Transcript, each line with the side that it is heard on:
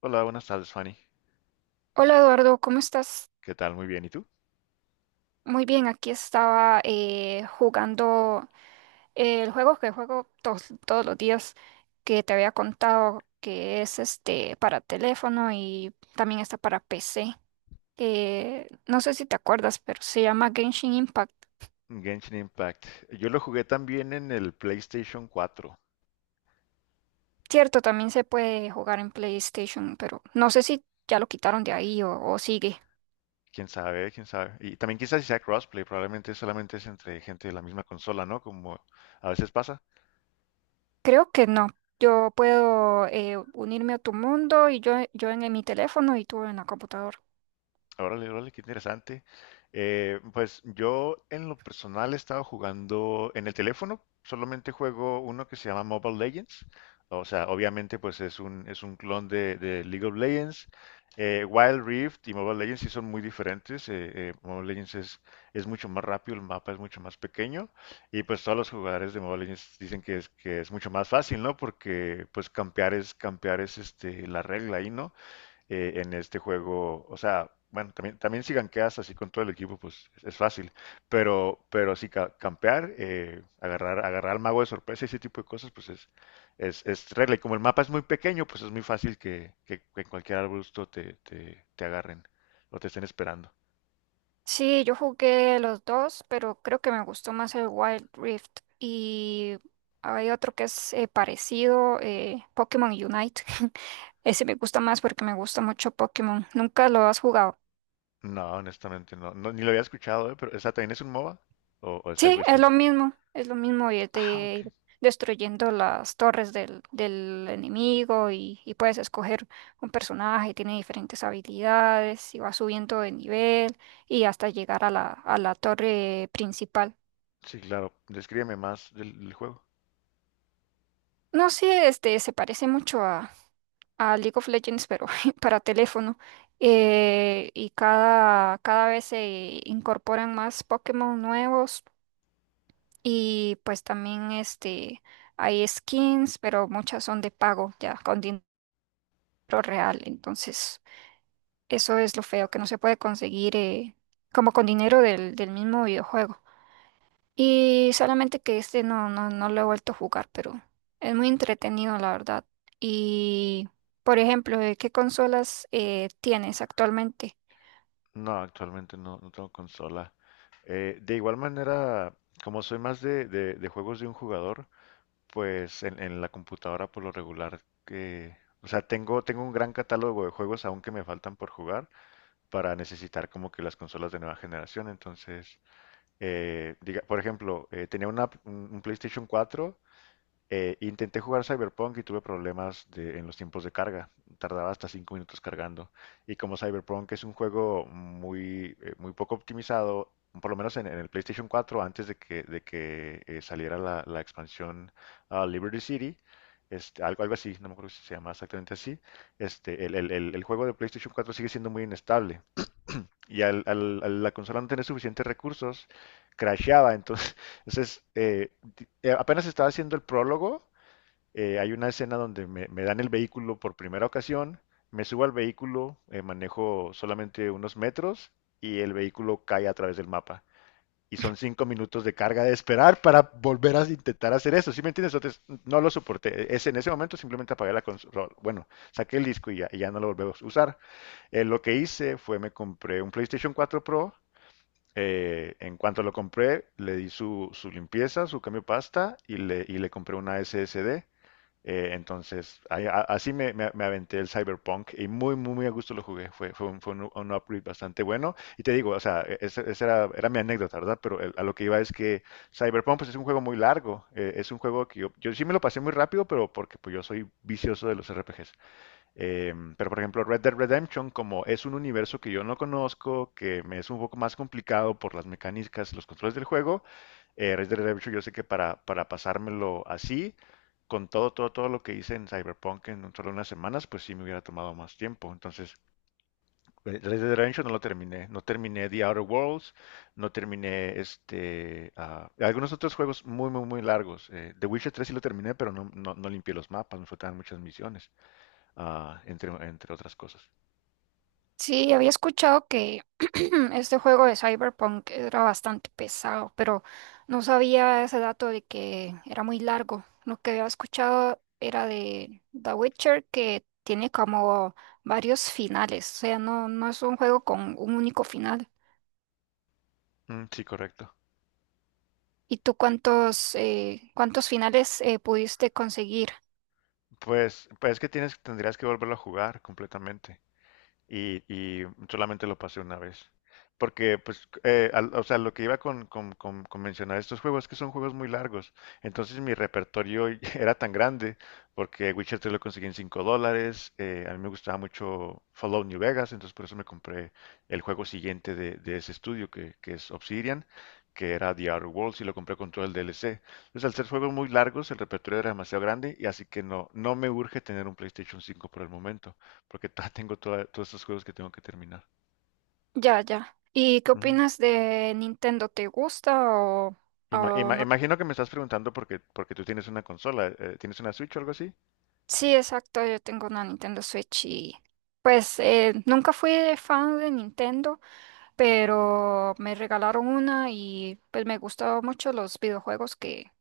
left: Hola, buenas tardes, Fanny.
right: Hola Eduardo, ¿cómo estás?
left: ¿Qué tal? Muy bien. ¿Y tú?
right: Muy bien, aquí estaba jugando el juego que juego todos los días que te había contado que es este para teléfono y también está para PC. No sé si te acuerdas, pero se llama Genshin Impact.
left: Genshin Impact. Yo lo jugué también en el PlayStation 4.
right: Cierto, también se puede jugar en PlayStation, pero no sé si ya lo quitaron de ahí o sigue.
left: Quién sabe, quién sabe. Y también quizás si sea crossplay, probablemente solamente es entre gente de la misma consola, ¿no? Como a veces pasa.
right: Creo que no. Yo puedo unirme a tu mundo y yo en mi teléfono y tú en la computadora.
left: Órale, órale, qué interesante. Pues yo en lo personal he estado jugando en el teléfono, solamente juego uno que se llama Mobile Legends. O sea, obviamente pues es un clon de League of Legends. Wild Rift y Mobile Legends sí son muy diferentes. Mobile Legends es mucho más rápido, el mapa es mucho más pequeño. Y pues todos los jugadores de Mobile Legends dicen que es mucho más fácil, ¿no? Porque pues campear es este, la regla ahí, ¿no? En este juego. O sea, bueno, también, también si ganqueas así con todo el equipo, pues es fácil. Pero sí, campear, agarrar al mago de sorpresa y ese tipo de cosas, pues es regla. Y como el mapa es muy pequeño, pues es muy fácil que en cualquier arbusto te agarren o te estén esperando.
right: Sí, yo jugué los dos, pero creo que me gustó más el Wild Rift. Y hay otro que es parecido, Pokémon Unite. Ese me gusta más porque me gusta mucho Pokémon. ¿Nunca lo has jugado?
left: No, honestamente no. No, ni lo había escuchado, ¿eh? Pero, ¿esa también es un MOBA? O es algo
right: Sí,
left: distinto?
right: es lo mismo y es
left: Ah,
right: de
left: ok.
right: ir destruyendo las torres del enemigo y puedes escoger un personaje, tiene diferentes habilidades y va subiendo de nivel y hasta llegar a la torre principal.
left: Sí, claro. Descríbeme más del juego.
right: No sé, este se parece mucho a League of Legends, pero para teléfono. Y cada vez se incorporan más Pokémon nuevos y pues también este hay skins, pero muchas son de pago, ya con dinero real. Entonces, eso es lo feo, que no se puede conseguir como con dinero del mismo videojuego. Y solamente que este no lo he vuelto a jugar, pero es muy entretenido, la verdad. Y, por ejemplo, ¿de ¿qué consolas tienes actualmente?
left: No, actualmente no, no tengo consola. De igual manera, como soy más de juegos de un jugador, pues en la computadora por lo regular que... O sea, tengo un gran catálogo de juegos aún que me faltan por jugar para necesitar como que las consolas de nueva generación. Entonces, diga, por ejemplo, tenía un un PlayStation 4. Intenté jugar Cyberpunk y tuve problemas en los tiempos de carga. Tardaba hasta 5 minutos cargando. Y como Cyberpunk es un juego muy, muy poco optimizado, por lo menos en el PlayStation 4, antes de que saliera la expansión Liberty City, este, algo así, no me acuerdo si se llama exactamente así, este, el juego de PlayStation 4 sigue siendo muy inestable. Y a la consola no tener suficientes recursos, crasheaba. Entonces, entonces eh, apenas estaba haciendo el prólogo. Hay una escena donde me dan el vehículo por primera ocasión, me subo al vehículo, manejo solamente unos metros y el vehículo cae a través del mapa. Y son 5 minutos de carga de esperar para volver a intentar hacer eso. ¿Sí me entiendes? Entonces, no lo soporté. Es, en ese momento simplemente apagué la consola. Bueno, saqué el disco y ya no lo volvemos a usar. Lo que hice fue me compré un PlayStation 4 Pro. En cuanto lo compré, le di su limpieza, su cambio de pasta y le compré una SSD. Así me aventé el Cyberpunk y muy, muy, muy a gusto lo jugué. Un upgrade bastante bueno. Y te digo, o sea, esa era mi anécdota, ¿verdad? Pero a lo que iba es que Cyberpunk pues, es un juego muy largo. Es un juego que yo sí me lo pasé muy rápido, pero porque pues, yo soy vicioso de los RPGs. Pero por ejemplo, Red Dead Redemption, como es un universo que yo no conozco, que me es un poco más complicado por las mecánicas, los controles del juego, Red Dead Redemption, yo sé que para pasármelo así, con todo, todo, todo lo que hice en Cyberpunk en solo unas semanas, pues sí me hubiera tomado más tiempo. Entonces, Red Dead Redemption no lo terminé. No terminé The Outer Worlds, no terminé este, algunos otros juegos muy, muy, muy largos. The Witcher tres sí lo terminé, pero no limpié los mapas, me faltaban muchas misiones, entre otras cosas.
right: Sí, había escuchado que este juego de Cyberpunk era bastante pesado, pero no sabía ese dato de que era muy largo. Lo que había escuchado era de The Witcher, que tiene como varios finales, o sea, no, no es un juego con un único final.
left: Mm, sí, correcto.
right: ¿Y tú cuántos, cuántos finales pudiste conseguir?
left: Pues es que tienes, tendrías que volverlo a jugar completamente. Y solamente lo pasé una vez. Porque, pues, o sea, lo que iba con mencionar estos juegos es que son juegos muy largos. Entonces mi repertorio era tan grande, porque Witcher 3 lo conseguí en $5. A mí me gustaba mucho Fallout New Vegas, entonces por eso me compré el juego siguiente de ese estudio, que es Obsidian, que era The Outer Worlds, y lo compré con todo el DLC. Entonces, al ser juegos muy largos, el repertorio era demasiado grande, y así que no, no me urge tener un PlayStation 5 por el momento porque todavía todos estos juegos que tengo que terminar.
right: Ya, ya. ¿Y qué
left: Ujú.
right: opinas de Nintendo? ¿Te gusta o no?
left: Imagino que me estás preguntando porque, porque tú tienes una consola, ¿tienes una Switch o algo así?
right: Sí, exacto, yo tengo una Nintendo Switch y pues nunca fui de fan de Nintendo, pero me regalaron una y pues me gustaron mucho los videojuegos que,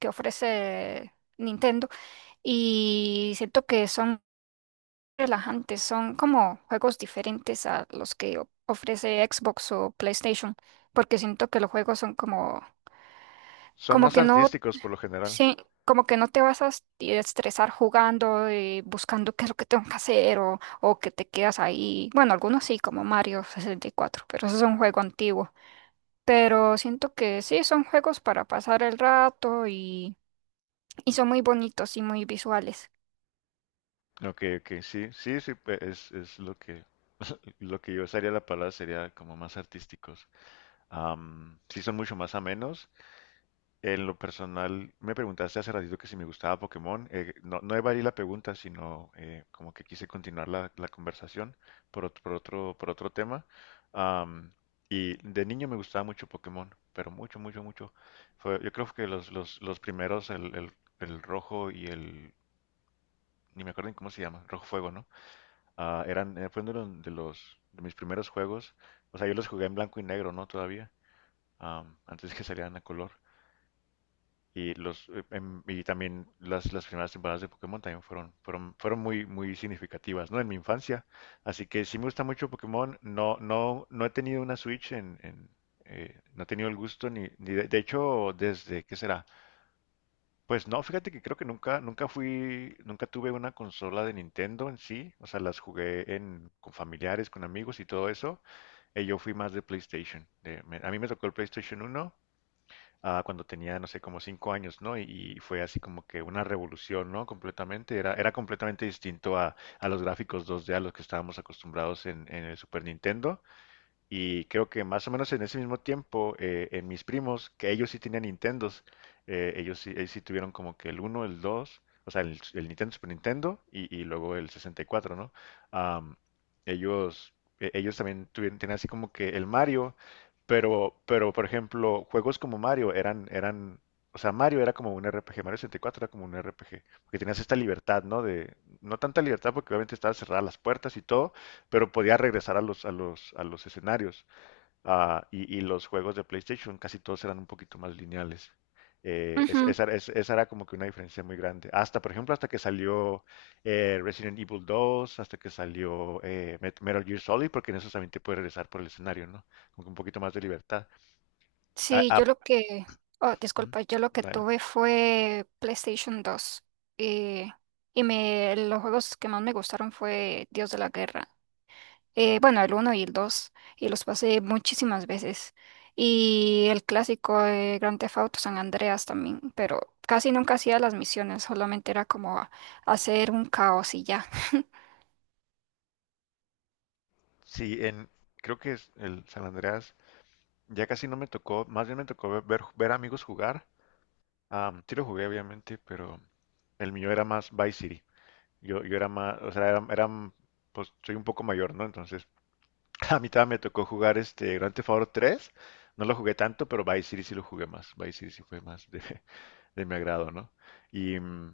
right: que ofrece Nintendo y siento que son relajantes, son como juegos diferentes a los que ofrece Xbox o PlayStation, porque siento que los juegos son como,
left: Son
right: como
left: más
right: que no,
left: artísticos por lo general.
right: sí, como que no te vas a estresar jugando y buscando qué es lo que tengo que hacer o que te quedas ahí. Bueno, algunos sí, como Mario 64, pero eso es un juego antiguo. Pero siento que sí, son juegos para pasar el rato y son muy bonitos y muy visuales.
left: Ok, ok, sí, sí, sí, es lo que, lo que yo usaría la palabra sería como más artísticos. Am, sí, son mucho más amenos. En lo personal, me preguntaste hace ratito que si me gustaba Pokémon. No evadí la pregunta, sino como que quise continuar la conversación por otro tema. Am, y de niño me gustaba mucho Pokémon, pero mucho, mucho, mucho. Fue, yo creo que los primeros, el rojo y el... Ni me acuerdo ni cómo se llama, rojo fuego, ¿no? Fue uno de de mis primeros juegos. O sea, yo los jugué en blanco y negro, ¿no? Todavía, am, antes que salieran a color. Y también las primeras temporadas de Pokémon también fueron muy, muy significativas, ¿no? En mi infancia. Así que sí me gusta mucho Pokémon. No he tenido una Switch en. No he tenido el gusto ni de hecho, desde, ¿qué será? Pues no, fíjate que creo que nunca tuve una consola de Nintendo en sí. O sea, las jugué en, con familiares, con amigos y todo eso. Yo fui más de PlayStation. A mí me tocó el PlayStation uno cuando tenía, no sé, como 5 años, ¿no? Y fue así como que una revolución, ¿no? Completamente, era completamente distinto a los gráficos dos d a los que estábamos acostumbrados en el Super Nintendo. Y creo que más o menos en ese mismo tiempo, en mis primos, que ellos sí tenían Nintendos, ellos sí tuvieron como que el uno el dos, o sea, el Nintendo Super Nintendo y luego el 64, ¿no? Am, ellos, ellos también tuvieron, tenían así como que el Mario, pero por ejemplo, juegos como Mario eran, o sea, Mario era como un RPG, Mario 64 era como un RPG, porque tenías esta libertad, ¿no? De, no tanta libertad porque obviamente estaban cerradas las puertas y todo, pero podía regresar a a los escenarios. Y los juegos de PlayStation casi todos eran un poquito más lineales. Esa era como que una diferencia muy grande. Hasta, por ejemplo, hasta que salió Resident Evil 2, hasta que salió Metal Gear Solid, porque en eso también te puedes regresar por el escenario, ¿no? Con un poquito más de libertad. Ah,
right: Sí,
left: ah,
right: oh,
left: Ujú,
right: disculpa, yo lo que
left: adelante.
right: tuve fue PlayStation 2 eh, y me, los juegos que más me gustaron fue Dios de la Guerra. Bueno, el uno y el 2 y los pasé muchísimas veces. Y el clásico de Grand Theft Auto San Andreas también, pero casi nunca hacía las misiones, solamente era como hacer un caos y ya.
left: Sí, en, creo que es el San Andreas ya casi no me tocó, más bien me tocó ver, ver amigos jugar. Am, sí lo jugué, obviamente, pero el mío era más Vice City. Yo era más, era, pues soy un poco mayor, ¿no? Entonces, a mí también me tocó jugar este Grand Theft Auto 3. No lo jugué tanto, pero Vice City sí lo jugué más. Vice City sí fue más de, de mi agrado, ¿no? Y mm,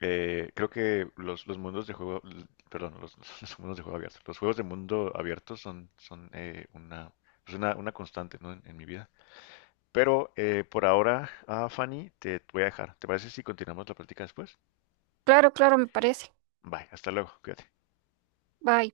left: eh, creo que los mundos de juego, perdón, los, los mundos de juego abierto, los juegos de mundo abierto son pues, una constante, ¿no? En mi vida. Pero por ahora, Fanny, te voy a dejar. ¿Te parece si continuamos la práctica después?
right: Claro, claro, me parece.
left: Bye, hasta luego, cuídate.
right: Bye.